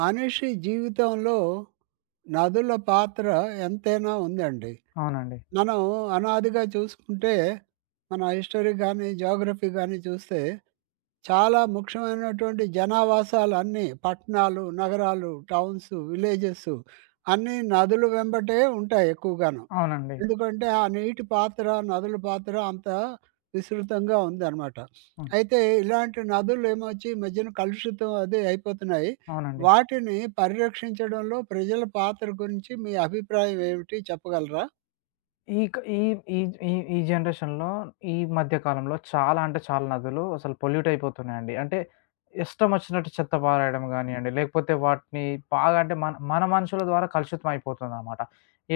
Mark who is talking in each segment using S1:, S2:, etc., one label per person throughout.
S1: మనిషి జీవితంలో నదుల పాత్ర ఎంతైనా ఉందండి.
S2: అవునండి.
S1: మనం అనాదిగా చూసుకుంటే, మన హిస్టోరీ గానీ, జియోగ్రఫీ గాని చూస్తే, చాలా ముఖ్యమైనటువంటి జనావాసాలన్నీ పట్టణాలు, నగరాలు, టౌన్స్, విలేజెసు అన్నీ నదులు వెంబటే ఉంటాయి ఎక్కువగాను.
S2: అవునండి.
S1: ఎందుకంటే, ఆ నీటి పాత్ర, నదుల పాత్ర అంతా విసృతంగా ఉందనమాట.
S2: ఆ!
S1: అయితే ఇలాంటి నదులే ఏమోచ్చి, మధ్యన కలుషితం అది అయిపోతున్నాయి.
S2: అవునండి.
S1: వాటిని పరిరక్షించడంలో ప్రజల పాత్ర గురించి మీ అభిప్రాయం ఏమిటి చెప్పగలరా?
S2: ఈక ఈ ఈ ఈ ఈ జనరేషన్‌లో ఈ మధ్య కాలంలో చాలా అంటే చాలా నదులు అసలు పొల్యూట్ అయిపోతున్నాయండి. అంటే, ఇష్టమొచ్చినట్టు చెత్త పారెయడం గానియండి, లేకపోతే వాటిని బాగా అంటే మన మన మనుషుల ద్వారా కలుషితమయిపోతుందనమాట.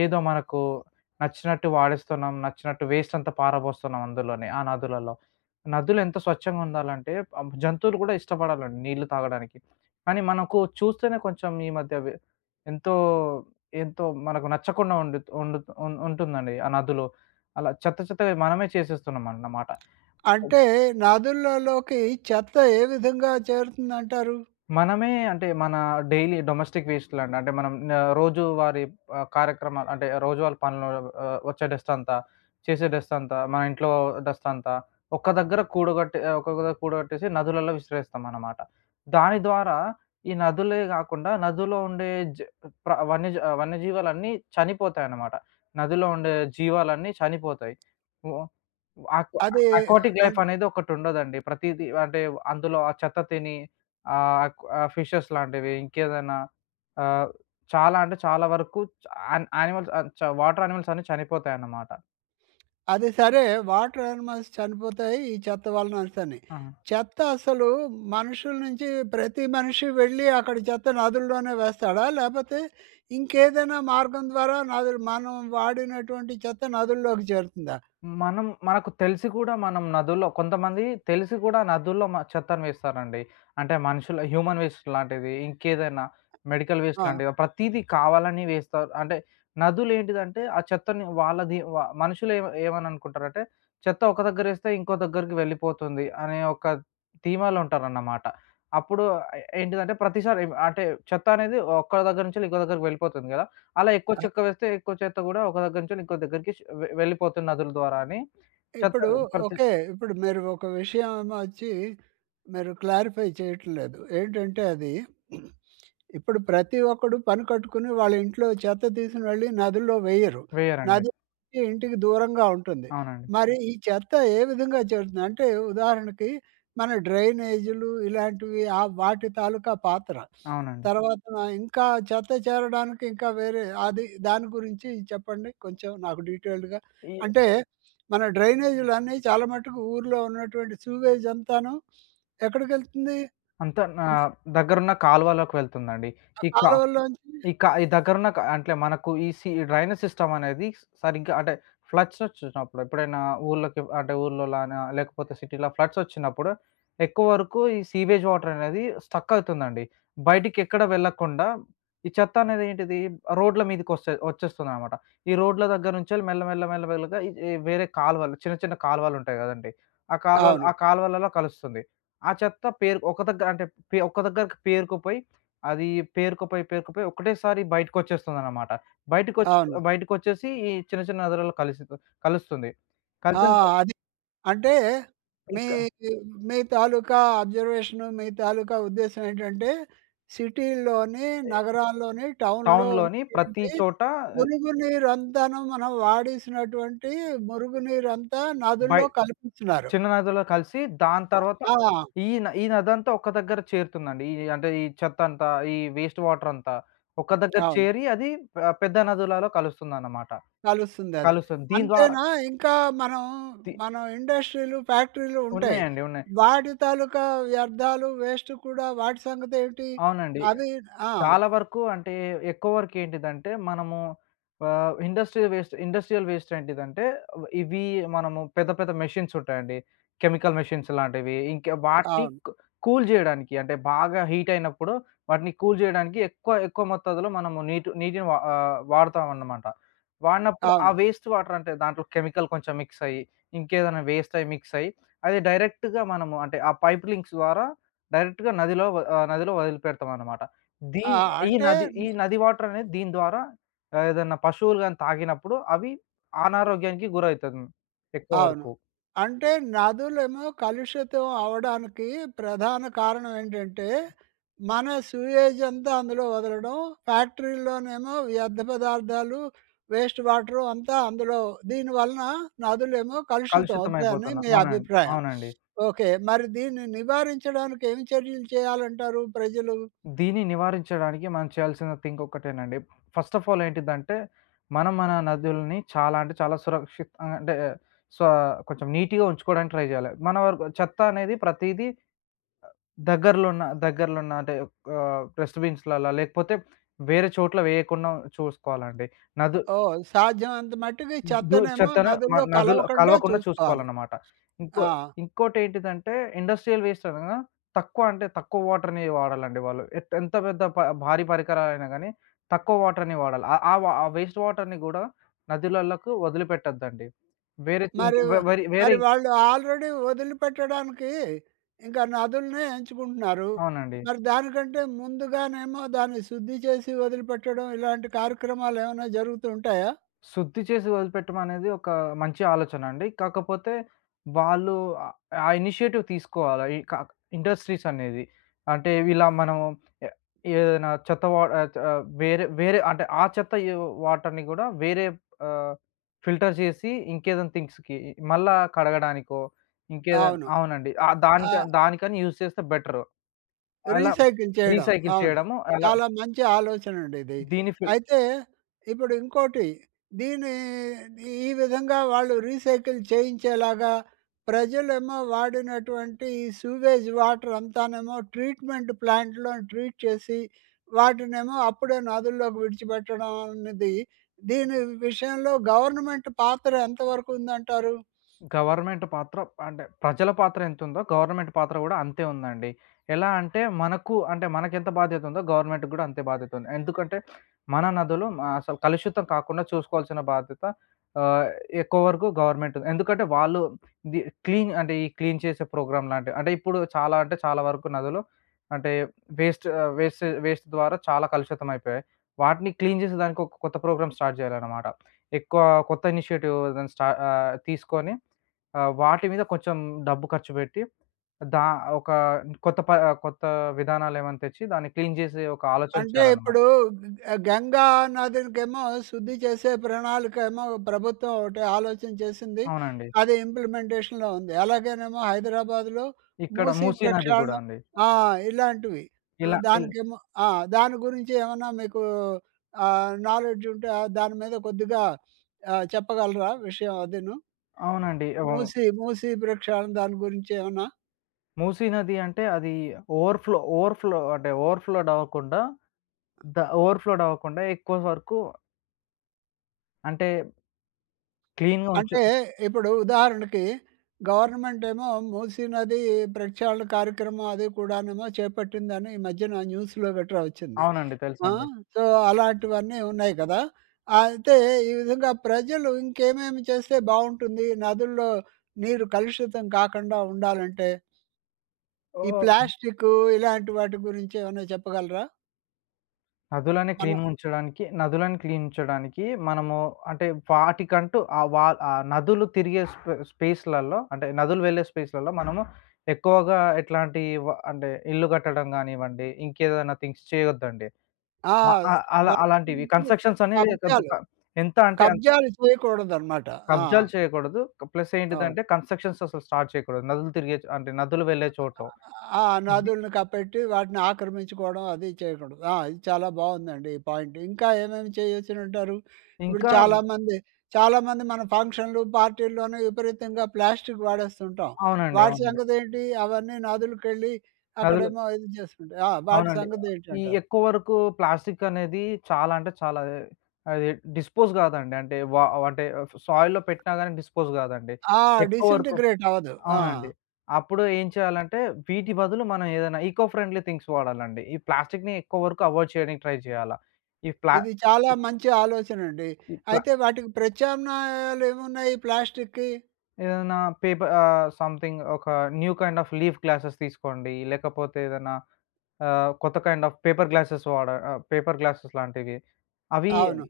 S2: ఏదో మనకు నచ్చినట్టు వాడేస్తున్నాం. నచ్చినట్టు వేస్టంతా పారబోస్తున్నాం అందులోనే, ఆ నదులలో. నదులెంత స్వచ్ఛంగా ఉండాలంటే, ఆ జంతువులు కూడా ఇష్టపడాలండి నీళ్ళు తాగడానికి. కానీ, మనకు చూస్తేనే కొంచెం ఈ మధ్య వి ఎంతో ఎంతో మనకు నచ్చకుండా ఉండు ఉండు ఉ ఉంటుందండి ఆ నదులో. అలా చెత్త చెత్తగా మనమే చేసేస్తున్నామన్నమాట.
S1: అంటే నదులలోకి చెత్త ఏ విధంగా చేరుతుందంటారు?
S2: మనమే అంటే మన డైలీ డొమెస్టిక్ వేస్టులండి, అంటే మనం న రోజువారి ఆహ్, కార్యక్రమాలు, అంటే రోజువారి పనులో ఆహ్, ఒచ్చే డస్టంతా, చేసే డస్టంతా, మా ఇంట్లో డస్టంతా ఒక్క దగ్గర కూడగట్ట ఒక్కొక్క కూడగట్టేసి నదులలో విసిరేస్తామన్నమాట. దాని ద్వారా ఈ నదులే గాకుండా, నదులో ఉండే జ ప్ర వన్యజ వన్యజీవాలన్నీ చనిపోతాయన్నమాట. నదిలో ఉండే జీవాలన్నీ చనిపోతాయి. ఓ ఓ అకొ
S1: అదె
S2: అకోటిక్ లైఫ్
S1: అంట్
S2: అనేదొకటుండదండి, ప్రతీది అంటే అందులో ఆ చెత్త తిని, ఆహ్, ఆ ఫిషెస్ లాంటివి, ఇంకేదైనా ఆహ్, చాలా అంటే చాలా వరకు చ యాన్ యానిమల్స్ ఆహ్, చ వాటర్ యానిమల్స్ అన్ని చనిపోతాయన్నమాట.
S1: అది సరే, వాటర్ యానిమల్స్ చనిపోతాయి, ఈ చెత్త వలననేసని.
S2: ఆహా!
S1: చెత్త అసలు మనుషుల నుంచి ప్రతి మనిషి వెళ్ళి అక్కడ చెత్త నదుల్లోనే వేస్తాడా? లేపోతే ఇంకేదైనా మార్గం ద్వారా నదులు మనం వాడినటువంటి చెత్త నదుల్లోకి చేరుతుందా?
S2: మనం మనకు తెలిసి కూడా మనం నదుల్లో కొంతమంది తెలిసి కూడా నదుల్లో మ చెత్తను వేస్తారండి. అంటే మనుషుల హ్యూమన్ వేస్ట్ లాంటిది, ఇంకేదైనా మెడికల్ వేస్ట్
S1: ఆ!
S2: లాంటివి, ప్రతీదీ కావాలని వేస్తారు. అంటే నదులేంటిదంటే, ఆ చెత్తని వాళ్ళది వ మనుషులే ఏమన ఏమనిననుకుంటారంటే, చెత్త ఒక దగ్గరేస్తే ఇంకో దగ్గరికి వెళ్ళిపోతుంది అనే ఒక ధీమాలో ఉంటారన్నమాట. అప్పుడు ఏ ఏంటిదంటే ప్రతిసారి అంటే చెత్త అనేది ఒక్క దగ్గర నుంచి ఇంకో దగ్గరికి వెళ్ళిపోతుంది గదా! అలా ఎక్కువ
S1: ఆ!
S2: చెత్త వేస్తే ఎక్కువ చెత్త కూడా ఒక దగ్గర నుంచి ఇంకో దగ్గరికి ష్ వె వెళ్ళిపోతుంది నదుల ద్వారా అని చెత్త
S1: ఇప్పుడు
S2: ప్రతి
S1: ఓకే. ఇప్పుడు మీరు ఒక విషయమెమోవచ్చి మీరు క్లారిఫై చేయట్లేదు. ఏంటంటే అది ఇప్పుడు ప్రతి ఒక్కడు పని కట్టుకొని వాళ్ళ ఇంట్లో చెత్త తీసోకొనీ వెళ్ళి నదుల్లో వేయరు,
S2: వేయరండి.
S1: నది అనేది ఇంటికి దూరంగా ఉంటుంది.
S2: అవునండి.
S1: మరి ఈ చెత్త ఏ విధంగా చేరుతుంది అంటే ఉదాహరణకి, మన డ్రైనేజీలు, ఇలాంటివి ఆ వాటి తాలూకా పాత్ర.
S2: అవునండి.
S1: తర్వాత ఇంకా చెత్త చేరడానికి ఇంకా వేరే అది దాని గురించి చెప్పండి కొంచెం నాకు డీటెయిల్డ్‌గా.
S2: ఈయ
S1: అంటే మన డ్రైనేజ్‍లన్నీ చాలా మట్టుకు ఊర్లో ఉన్నటువంటి సూవేజంతాను. ఎక్కడికెళ్తుంది?
S2: అంత నా
S1: న
S2: దగ్గరున్న కాలువలోకి వెళ్తుందండి.
S1: ఆ
S2: ఈ కా
S1: కాలవలోంచి
S2: ఈ క ఈ దగ్గరున్న క అంటే మనకు ఈ సి డ్రైనేజ్ సిస్టమ్ అనేది సరిగ్గా అంటే ఫ్లడ్స్ ఒచ్చినప్పుడు, ఎప్పుడైనా ఊర్లోకి అంటే ఊర్లోలానా లేకపోతే సిటీలో ఫ్లడ్స్ ఒచ్చినప్పుడు ఎక్కువ వరకు ఈ సీవేజ్ వాటరనేది స్ట్రక్ అతుందండి. బయటికెక్కడ వెళ్ళకుండా, ఈ చెత్త అనేది ఏంటిది? రోడ్ల మీదకొస్త వచ్చేస్తుందనమాట. ఈ రోడ్ల దగ్గర నుంచి మెల్ల మెల్ల మెల్ల మెల్లగా ఇది వేరే కాలువలు చిన్న చిన్న కాలువలుంటాయి గదండీ! ఆ కాాల్వల్
S1: అవును.
S2: ఆ కాాల్వలలో కలుస్తుంది. ఆ చెత్త పేర్ ఒక దగ్గర అంటే పే ఒక దగ్గరకి పేరుకోపోయి. అది పేరుకపోయి, పేరుకపోయి ఒకటేసారి బయటకొచ్చేస్తుందనమాట. బయటకోచ్చి
S1: అవును.
S2: బయటకోచ్చేసి ఈ చిన్న చిన్న నదులలో కలిసి కలుస్తుంది.
S1: ఆ!
S2: కల్సిన త
S1: అది. అంటే మీ
S2: ఇంకా
S1: మీ మీ తాలూకా అబ్జర్వేషను మీ తాలూకా ఉద్దేశ్యం ఏంటంటే, సిటీల్లోని,
S2: ఏ
S1: నగరాల్లోని టౌన్‍లో
S2: టౌన్‍లోని ప్రతి
S1: ఉంటున్నటువంటి
S2: చోటా ఎవ్
S1: మురుగు నీరంతాను మనం వాడేసినటువంటి, మురుగు నీరంతా
S2: బై
S1: నదుల్లో కలిపేస్తున్నారు.
S2: చిన్న నదులో కలిసి దాని తర్వాత
S1: ఆ!
S2: ఈన ఈ నదంతా ఒక దగ్గర చేరుతుందండి. ఈ ఈ అంటే ఈ చెత్తంతా ఈ వేస్ట్ వాటరంతా. ఒక దగ్గర
S1: అవును.
S2: చేరి, అది పె పెద్ద నదులలో కలుస్తుందనమాట.
S1: కలుస్తుందది.
S2: కలుస్తుంది దీని ద్వారా
S1: అంతేనా ఇంకా మనం,
S2: తి
S1: మనం ఇండస్ట్రీలు, ఫ్యాక్టరీలు ఉంటాయి.
S2: ఉన్నాయండి. ఉన్నాయి.
S1: వాటి తాలూకా వ్యర్థాలు వేస్ట్ కుడా వాటి సంగతేంటి?
S2: అవునండి.
S1: అవి ఆ!
S2: చాలా వరకు అంటే ఎక్కువరకు ఏంటిదంటే, మనము ఆహ్, ఇండస్ట్రియల్ వేస్ట్ ఇండస్ట్రియల్ వేస్ట్ ఏంటిదంటే, అవ్ ఇవి మనము పెద్ద పెద్ద మెషిన్స్ ఉంటాయండి. కెమికల్ మెషిన్స్ లాంటివి. ఇంకా వాటిని
S1: అవును.
S2: కూ కూల్ చేయడానికి, అంటే బాగా హీట్ అయినప్పుడు, వాటిని కూల్ చేయడానికి ఎక్కువ, ఎక్కువ మొత్తాదులో మనము నీటు నీటిని వా ఆహ్, వాడతామన్నమాట. వాడినప్పుడు ఆ
S1: అవును.
S2: వేస్ట్ వాటర్ అంటే దాంట్లో కెమికల్ కొంచెం మిక్స్ అయ్యి, ఇంకేదనా వేస్ట్ అయి మిక్స్ అయ్యి, అది డైరెక్ట్‌గా మనము అంటే ఆ పైప్ లింక్స్ ద్వారా డైరెక్ట్‌గా నదిలో వ ఆ నదిలో వదిలిపెడతావనమాట.
S1: ఆ!
S2: దీన్ ఈ
S1: అంటే
S2: నది ఈ
S1: న
S2: నది వాటరనేది దీని ద్వారా ఏదన్నా పశువులు గాని, తాగినప్పుడు అవి అనారోగ్యానికి గురైతది. హ్మ్. ఎక్కువ
S1: అవును.
S2: వరకు.
S1: అంటే నదులేమో కలుషితం అవ్వడానికి ప్రధాన కారణం ఏంటంటే, మన సూయేజంతా అందులో వదలడం. ఫ్యాక్టరీలోనేమో వ్యర్థ పదార్థాలు, వేస్ట్ వాటరు, అంతా అందులో దీనివలన నదులేమో కలుషితం అవుతాయని
S2: కలుషితమైపోతున్నా
S1: మీ
S2: అవునండి.
S1: అభిప్రాయం.
S2: అవునండి.
S1: ఓకే. మరి దీన్ని నివారించడానికి ఏమి చర్యలు చేయాలంటారు ప్రజలు?
S2: దీన్ని నివారించడానికి మనం చేయాల్సిన థింక్ ఒక్కటేనండి. ఫస్ట్ ఆఫ్ ఆల్ ఏంటిదంటే, మనం మన నదుల్ని చాలా అంటే చాలా సురక్షిత ఆహ్, అంటే సో కొంచెం నీట్‌గా ఉంచుకోవడానికి ట్రై జేయాలి. మన వరకు చెత్త అనేది ప్రతీదీ అ దగ్గరలోన్న దగ్గరలోన్న అంటే ఆహ్, డస్ట్‌బిన్స్‌ల్లలా లేకపోతే వేరే చోట్ల వేయకుండా చూసుకోవాలండి. నదు
S1: ఓహ్! సాధ్యమంత మట్టుకి
S2: దుద్
S1: చెత్తనేమో
S2: చెత్తను మ
S1: నదుల్లో
S2: నదులో
S1: కలవకుండా
S2: కలవకుండా
S1: చూసుకోవాలి.
S2: చూసుకోవాలన్నమాట. ఇంకో
S1: ఆ!
S2: ఇంకోటేంటిదంటే, ఇండస్ట్రియల్ వేస్ట్ అనగా తక్కువ అంటే తక్కువ వాటర్‍ని వాడాలండి వాళ్ళు. ఎ ఎంత పెద్ద ప భారీ పరికరాలైనా గాని, తక్కువ వాటర్‍ని వాడాలి. ఆహ్, ఆ వ ఆ వేస్ట్ వాటర్‍ని కూడా నదులలకు వదిలిపెట్టొద్దండి. వేరే తి ఇంక
S1: మరి,
S2: వ వరి వేరే
S1: మరి
S2: ఇ
S1: వాళ్ళు ఆల్రెడీ వదిలిపెట్టడానికి ఇంకా నదుల్నే ఎంచుకుంటున్నారు.
S2: అవునండి.
S1: మరి దానికంటే ముందుగానేమో దాన్ని శుద్ధి చేసి, వదిలిపెట్టడం ఇలాంటి కార్యక్రమాలేమన్నా జరుగుతూంటాయా?
S2: శుద్ధి చేసి వదిలిపెట్టం అనేది ఒక మంచి ఆలోచనండి. కాకపోతే వాళ్ళు అ ఆ ఇనిషియేటివ్ తీసుకోవాల, ఇక ఇండస్ట్రీస్ అనేది. అంటే ఇలా మనము ఏ ఏదైనా చెత్త వా ఆహ్, ఆహ్, వేరే వేరే అంటే ఆ చెత్తయ వాటర్‍ని కూడా వేరే ఆహ్, ఫిల్టర్ చేసి, ఇంకేదైనా థింగ్స్‌కి మళ్ళా కడగడానికో ఇంకేదన్
S1: అవును.
S2: అవునండి. ఆ దానిక
S1: ఆ!
S2: దానికని యూజ్ చేస్తే బెటరు. అలా
S1: రీసైకిల్ చేయడం.
S2: రీసైకిల్
S1: అవును.
S2: చేయడము అల
S1: చాలా మంచి ఆలోచనండి ఇది.
S2: దీని ఫిల్
S1: అయితే ఇప్పుడు ఇంకోటి, దీన్ని ఈ విధంగా వాళ్ళు రీసైకిల్ చేయించేలాగా, ప్రజలేమో వాడినటువంటి ఈ సూవేజ్ వాటర్ అంతానేమో ట్రీట్మెంట్ ప్లాంట్‍లోని ట్రీట్ చేసి, వాటినేమో అప్పుడే నదుల్లోకి విడిచిపెట్టడం అనేది, దీని విషయంలో గవర్నమెంట్ పాత్ర ఎంతవరకు ఉందంటారు?
S2: గవర్నమెంట్ పాత్ర అంటే ప్రజల పాత్ర ఎంతుందో గవర్నమెంట్ పాత్ర గూడా అంతే ఉందండి. ఎలా అంటే మనకు అంటే మనకెంత బాధ్యతుందో గవర్నమెంట్‍కి కూడా అంతే బాధ్యతుంది. ఎందుకంటే మన నదులు అసలు కలుషితం కాకుండా చూసుకోవాల్సిన బాధ్యత ఆహ్, ఎక్కువ వరకు గవర్నమెంట్‍ది. ఎందుకంటే వాళ్ళు ఇది క్లీన్ అంటే, ఈ క్లీన్ చేసే ప్రోగ్రామ్ లాంటివి. అంటే ఇప్పుడు చాలా అంటే చాలా వరకు నదులు అంటే వేస్ట్ ఆహ్, వేస్ట్ వేస్ట్ ద్వారా చాలా కలుషితం అయిపోయాయి. వాటిని క్లీన్ జేసే దానికి, ఒక కొత్త ప్రోగ్రామ్ స్టార్ట్ చేయాలనమాట. ఎక్కువ కొత్త ఇనిషియేటివ్ ఏదన్నా స్టా ఆహ్, తీసుకొని ఆహ్, వాటి మీద కొంచెం డబ్బు ఖర్చు పెట్టి, దా ఒక కొత్త ప కొత్త విధానాలేమన్నా తెచ్చి, దాన్ని క్లీన్ చేసే ఒక ఆలోచన
S1: అంటే
S2: చేయాలన్నమాట.
S1: ఇప్పుడు గ గంగా నదులకేమో శుద్ధి చేసే ప్రణాళికేమో ప్రభుత్వం ఒకటి ఆలోచన చేసింది.
S2: అవునండి.
S1: అది ఇంప్లిమెంటేషన్‍లో ఉంది. అలాగేనేమో, హైదరాబాద్‍లో
S2: ఇక్కడ
S1: మూసి
S2: మూసీ నది గూడా
S1: ప్రక్షాలన
S2: అండి.
S1: ఆ! ఇలాంటివి. ఆహ్,
S2: ఇలా ఇల్
S1: దానికేమో ఆ! దాని గురించి ఏమన్నా మీకు ఆహ్, నాలెడ్జ్ ఉంటే దాని మీద కొద్దిగా ఆహ్, చెప్పగలరా? విషయం అదీను.
S2: అవునండి. ఇవం
S1: మూసీ మూసీ ప్రక్షాలన దాని గురించేమన్నా
S2: మూసీ నది అంటే, అది ఓవర్ ఫ్లో ఓవర్ ఫ్లో అంటే ఓవర్ ఫ్లోడ్ అవ్వకుండా ద ఓవర్ ఫ్లోడ్ అవ్వకుండా ఎక్కువ వరకు అంటే క్లీన్‌గా ఉంచా
S1: అంటే ఇప్పుడు ఉదాహరణకి, గవర్నమెంటేమో మూసీనది ప్రెక్షాళన కార్యక్రమం అది కూడానేమో చేపట్టిందని ఈ మధ్యన న్యూస్‌లో గట్ర ఒచ్చింది.
S2: అవునండి.
S1: ఆ?
S2: తెలుసండి.
S1: సో, అలాంటివన్నీ ఉన్నాయి గదా! అయితే ఈ విధంగా ప్రజలు ఇంకేమేమి చేస్తే బావుంటుంది నదుల్లో నీరు కలుషితం కాకుండా ఉండాలంటే? ఈ
S2: ఓహో! హ్మ్.
S1: ప్లాస్టికు, ఇలాంటి వాటి గురించి ఏమన్నా చెప్పగలరా?
S2: నదులని
S1: అను
S2: క్లీన్‌‌గుంచడానికి నదులను క్లీన్ ఉంచడానికి, మనము అంటే వాటికంటూ ఆ వా ఆ నదులు తిరిగే స్పే స్పేసులలో అంటే, నదులు వెళ్ళే స్పేసులలో మనము ఎక్కువగా ఎట్లాంటి వ అంటే ఇల్లు కట్టడం గానివ్వండి, ఇంకేదైనా థింగ్స్ చేయొద్దండి.
S1: ఆ!
S2: అ అ
S1: బ
S2: అలా అలాంటివి
S1: హుహు.
S2: కన్స్‌ట్రక్షన్స్ అనేది కొద్దు ప
S1: కబ్జాలు.
S2: ఎంత అంటే అన్
S1: కబ్జాలు చేయకూడదనమాట. ఆ!
S2: కబ్జాలు చేయకూడదు. ప్లస్
S1: అవును.
S2: ఏంటిదంటే, కన్స్‌ట్రక్షన్స్ అసలు స్టార్ట్ చేయకూడదు. నదులు తిరిగే అంటే నదులు వెళ్ళే
S1: అ
S2: చోట్లో.
S1: అ ఆ!
S2: అవి
S1: నదుల్ని కప్పెట్టి వాటిని ఆక్రమించుకోవడం అది చేయకూడదు. ఆ! ఇది చాలా బావుందండి ఈ పాయింట్. ఇంకా ఏమేమి చేయొచ్చనింటారు? ఇప్పుడు
S2: ఇంకా
S1: చాలామంది చాలామంది మన ఫంక్షనులు పార్టీ‌లోనే విపరీతంగా ప్లాస్టికు వాడేస్తుంటాం.
S2: అవునండి.
S1: వాడి
S2: అవునండి.
S1: సంగతేంటి? అవన్నీ నదులకెళ్ళి,
S2: నదులు
S1: అక్కడేమో ఇది చేస్తుటుంటాయి. ఆ! వాటి
S2: అవునండి. ఈ
S1: సంగతేంటంటారు?
S2: ఎక్కువ వరకు ప్లాస్టికు అనేది చాలా అంటే చాలా అదే, అది డిస్పోజ్ కాదండి. అంటే వా అంటే సాయిల్‌లో పెట్టినా గాని, డిస్పోజ్ కాదండి.
S1: ఆ!
S2: ఎక్కువ వరకు
S1: డిసింటిగ్రేట్ అవ్వదు. ఆ!
S2: అవునండి. అప్పుడు ఏం చేయాలంటే, వీటి బదులు మనం ఏదైనా ఇకో ఫ్రెండ్‌లి థింగ్స్ వాడాలండి. ఈ ప్లాస్టిక్‌ని ఎక్కువ వరకు అవాయిడ్ చేయడానికి ట్రై చేయాలా. ఇ ప్లా
S1: ఇది చాలా
S2: ఇ
S1: మంచి ఆలోచనండి.
S2: ఇట్లా.
S1: అయితే వాటికి ప్రత్యామ్నాయాలు ఏమున్నాయి ప్లాస్టిక్కి?
S2: ఏదన్నా పేప ఆహ్, సంథింగ్ ఒక new kind of leaf glasses తీసుకోండి, లేకపోతే ఏదన్నా ఆహ్, కొత్త కైండ్ ఆఫ్ పేపర్ గ్లాసెస్ వాడ ఆహ్, పేపర్ గ్లాసెస్ లాంటివి. అవి
S1: అవును.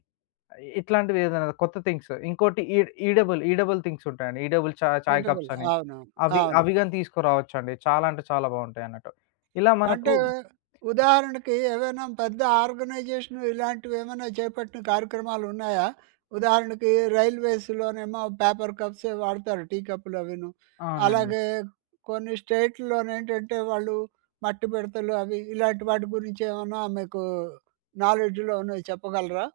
S2: ఇట్లాంటివి ఏదన్నా కొత్త థింగ్సు, ఇంకోటి ఈ ఈడబుల్ ఈడబుల్ థింగ్స్ ఉంటాయండి. ఈడబుల్ చా చాయ్
S1: ఈడబుల్
S2: కప్సని,
S1: అవునవును.
S2: అవి
S1: అవును.
S2: అవిగాని తీసుకురావచ్చండి. చాలా అంటే చాలా బావుంటాయన్నట్టు. ఇలా మనకు
S1: అంటే ఉదాహరణకి, ఏవైనా పెద్ద ఆర్గనైజేషన్ ఇలాంటివి వేమన్నా చేపట్టిన కార్యక్రమాలు ఉన్నాయా? ఉదాహరణకి, రైల్వేస్‌లోనేమో పేపర్ కప్సే వాడతారు, టీకప్పు‌లు అవిను.
S2: అవునండి.
S1: అలాగే కొన్ని స్టేటుల్లో నేంటంటే వాళ్ళు మట్టి బిడతలు అవి ఇలాంటి వాటి గురించి ఏమన్నా మీకు నాలెడ్జ్‌లో ఉన్నాయి చెప్పగలరా?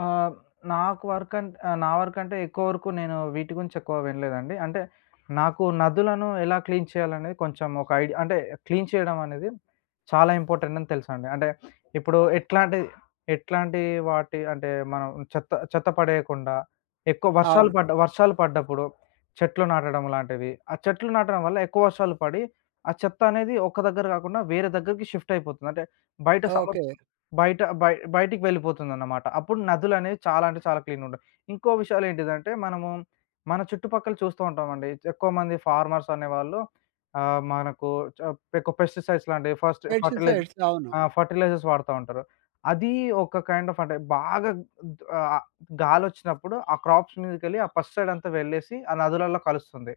S2: ఆహ్, నాకు వర్కంన్ ఆహ్, నా వర్కంటే ఎక్కువ వరకు నేను వీటి గురించి ఎక్కువ వినలేదండి. అంటే నాకు నదులను ఎలా క్లీన్ చేయాలనేది కొంచెం ఒక ఐడి అంటే క్లీన్ చేయడం అనేది చాలా ఇంపార్టెంట్ అని తెలుసాండి. అంటే ఇప్పుడు ఎట్లాంటి ఎట్లాంటి వాటి అంటే మనం చెత్త చెత్త పడేయకుండా, ఎక్కువ వర్షాలు
S1: అవును.
S2: పడ్డ, వర్షాలు పడ్డప్పుడు, చెట్లు నాటడం లాంటివి, ఆ చెట్లు నాటడం వల్ల ఎక్కువ వర్షాలు పడి, ఆ చెత్త అనేది ఒక్క దగ్గర గాకుండా, వేరే దగ్గరికి షిఫ్ట్ అయిపోతుంది. అంటే, బయట సమద్
S1: ఓకే.
S2: బయట బయ బయటికి వెళ్ళిపోతుందన్నమాట. అప్పుడు నదులనేవి చాలా అంటే చాలా క్లీన్ ఉంటాయి. ఇంకో విషయాలు ఏంటిదంటే, మనము మన చుట్టుపక్కల చూస్తూ ఉంటామండి, ఎక్కువమంది ఫార్మర్స్ అనేవాళ్ళు ఆహ్, మనకు చ ఎక్కువ పెస్టిసైడ్స్ లాంటివి ఫస్టు ఫర్టిలైజ్
S1: పెస్టిసైడ్స్ అవును.
S2: ఆహ్, ఫర్టిలైజర్స్ వాాడుతా ఉంటారు. అది ఒక కైండ్ ఆఫ్ అంటే బాగా ఉద్ ఆహ్, గాలొచ్చినప్పుడు ఆ క్రాప్స్ మీదకెళ్ళి ఆ పెస్టిసైడ్ అంతా వెళ్ళేసి, ఆ నదులలో కలుస్తుంది.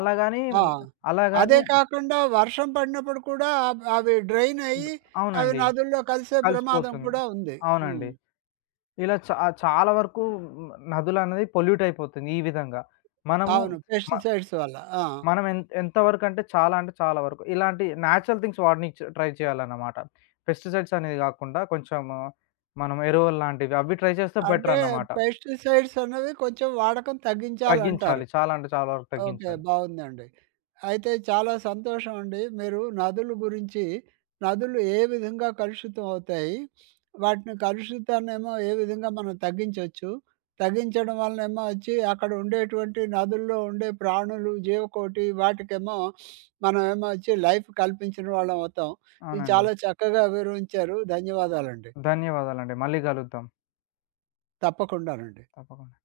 S2: అలాగాని
S1: ఆ! అదే
S2: అలాగాని
S1: కాకుండా వర్షం పడినప్పుడు కూడా అవ్ అవి డ్రైన్ అయ్యి, అవి
S2: అవునండి.
S1: నదుల్లో కలిసే ప్రమాదం
S2: కలిసిపోతుంది.
S1: కూడా ఉంది.
S2: అవునండి.
S1: హ్మ్.
S2: ఇలా చా చాలా వరకు నదులనేది పొల్యూట్ అయిపోతుంది ఈ విధంగా. మనము
S1: అవును.
S2: మ
S1: పెస్టిసైడ్స్ వల్ల. ఆ!
S2: మనం ఎంత ఎంతవరకంటే చాలా అంటే చాలా వరకు. ఇలాంటి న్యాచురల్ థింగ్స్ వాడనిచ్చ ట్రై చేయాలన్నమాట. పెస్టిసైడ్స్ అనేది గాకుండా కొంచము మనం ఎరువలు లాంటివి అవి ట్రై చేస్తే
S1: అంటే
S2: బెటరన్నమాట.
S1: పెస్టిసైడ్స్ అన్నవి కొంచెం వాడకం తగ్గించాలంటారు.
S2: తగ్గించాలి. చాలా అంటే చాలా వరకు
S1: ఓకే.
S2: తగ్గించాలి.
S1: బావుందండి. అయితే చాలా సంతోషమండి, మీరు నదుల గురించి, నదులు ఏ విధంగా కలుషితమవుతాయి? వాటిని కలుషితాన్నేమో ఏ విధంగా మనం తగ్గించొచ్చు, తగించడం వలనేమో ఒచ్చి అక్కడ ఉండేటువంటి నదుల్లో ఉండే ప్రాణులు, జీవకోటి వాటికేమో మనమేమో ఒచ్చి లైఫ్ కల్పించిన వాళ్ళం అవుతాం. ఇవి
S2: అవునండి.
S1: చాలా చక్కగా వివవంచారు. ధన్యవాదాలండి.
S2: ధన్యవాదాలండి. మళ్ళీ గలుద్దాం.
S1: తప్పకుండానండి.
S2: తప్పకుండా.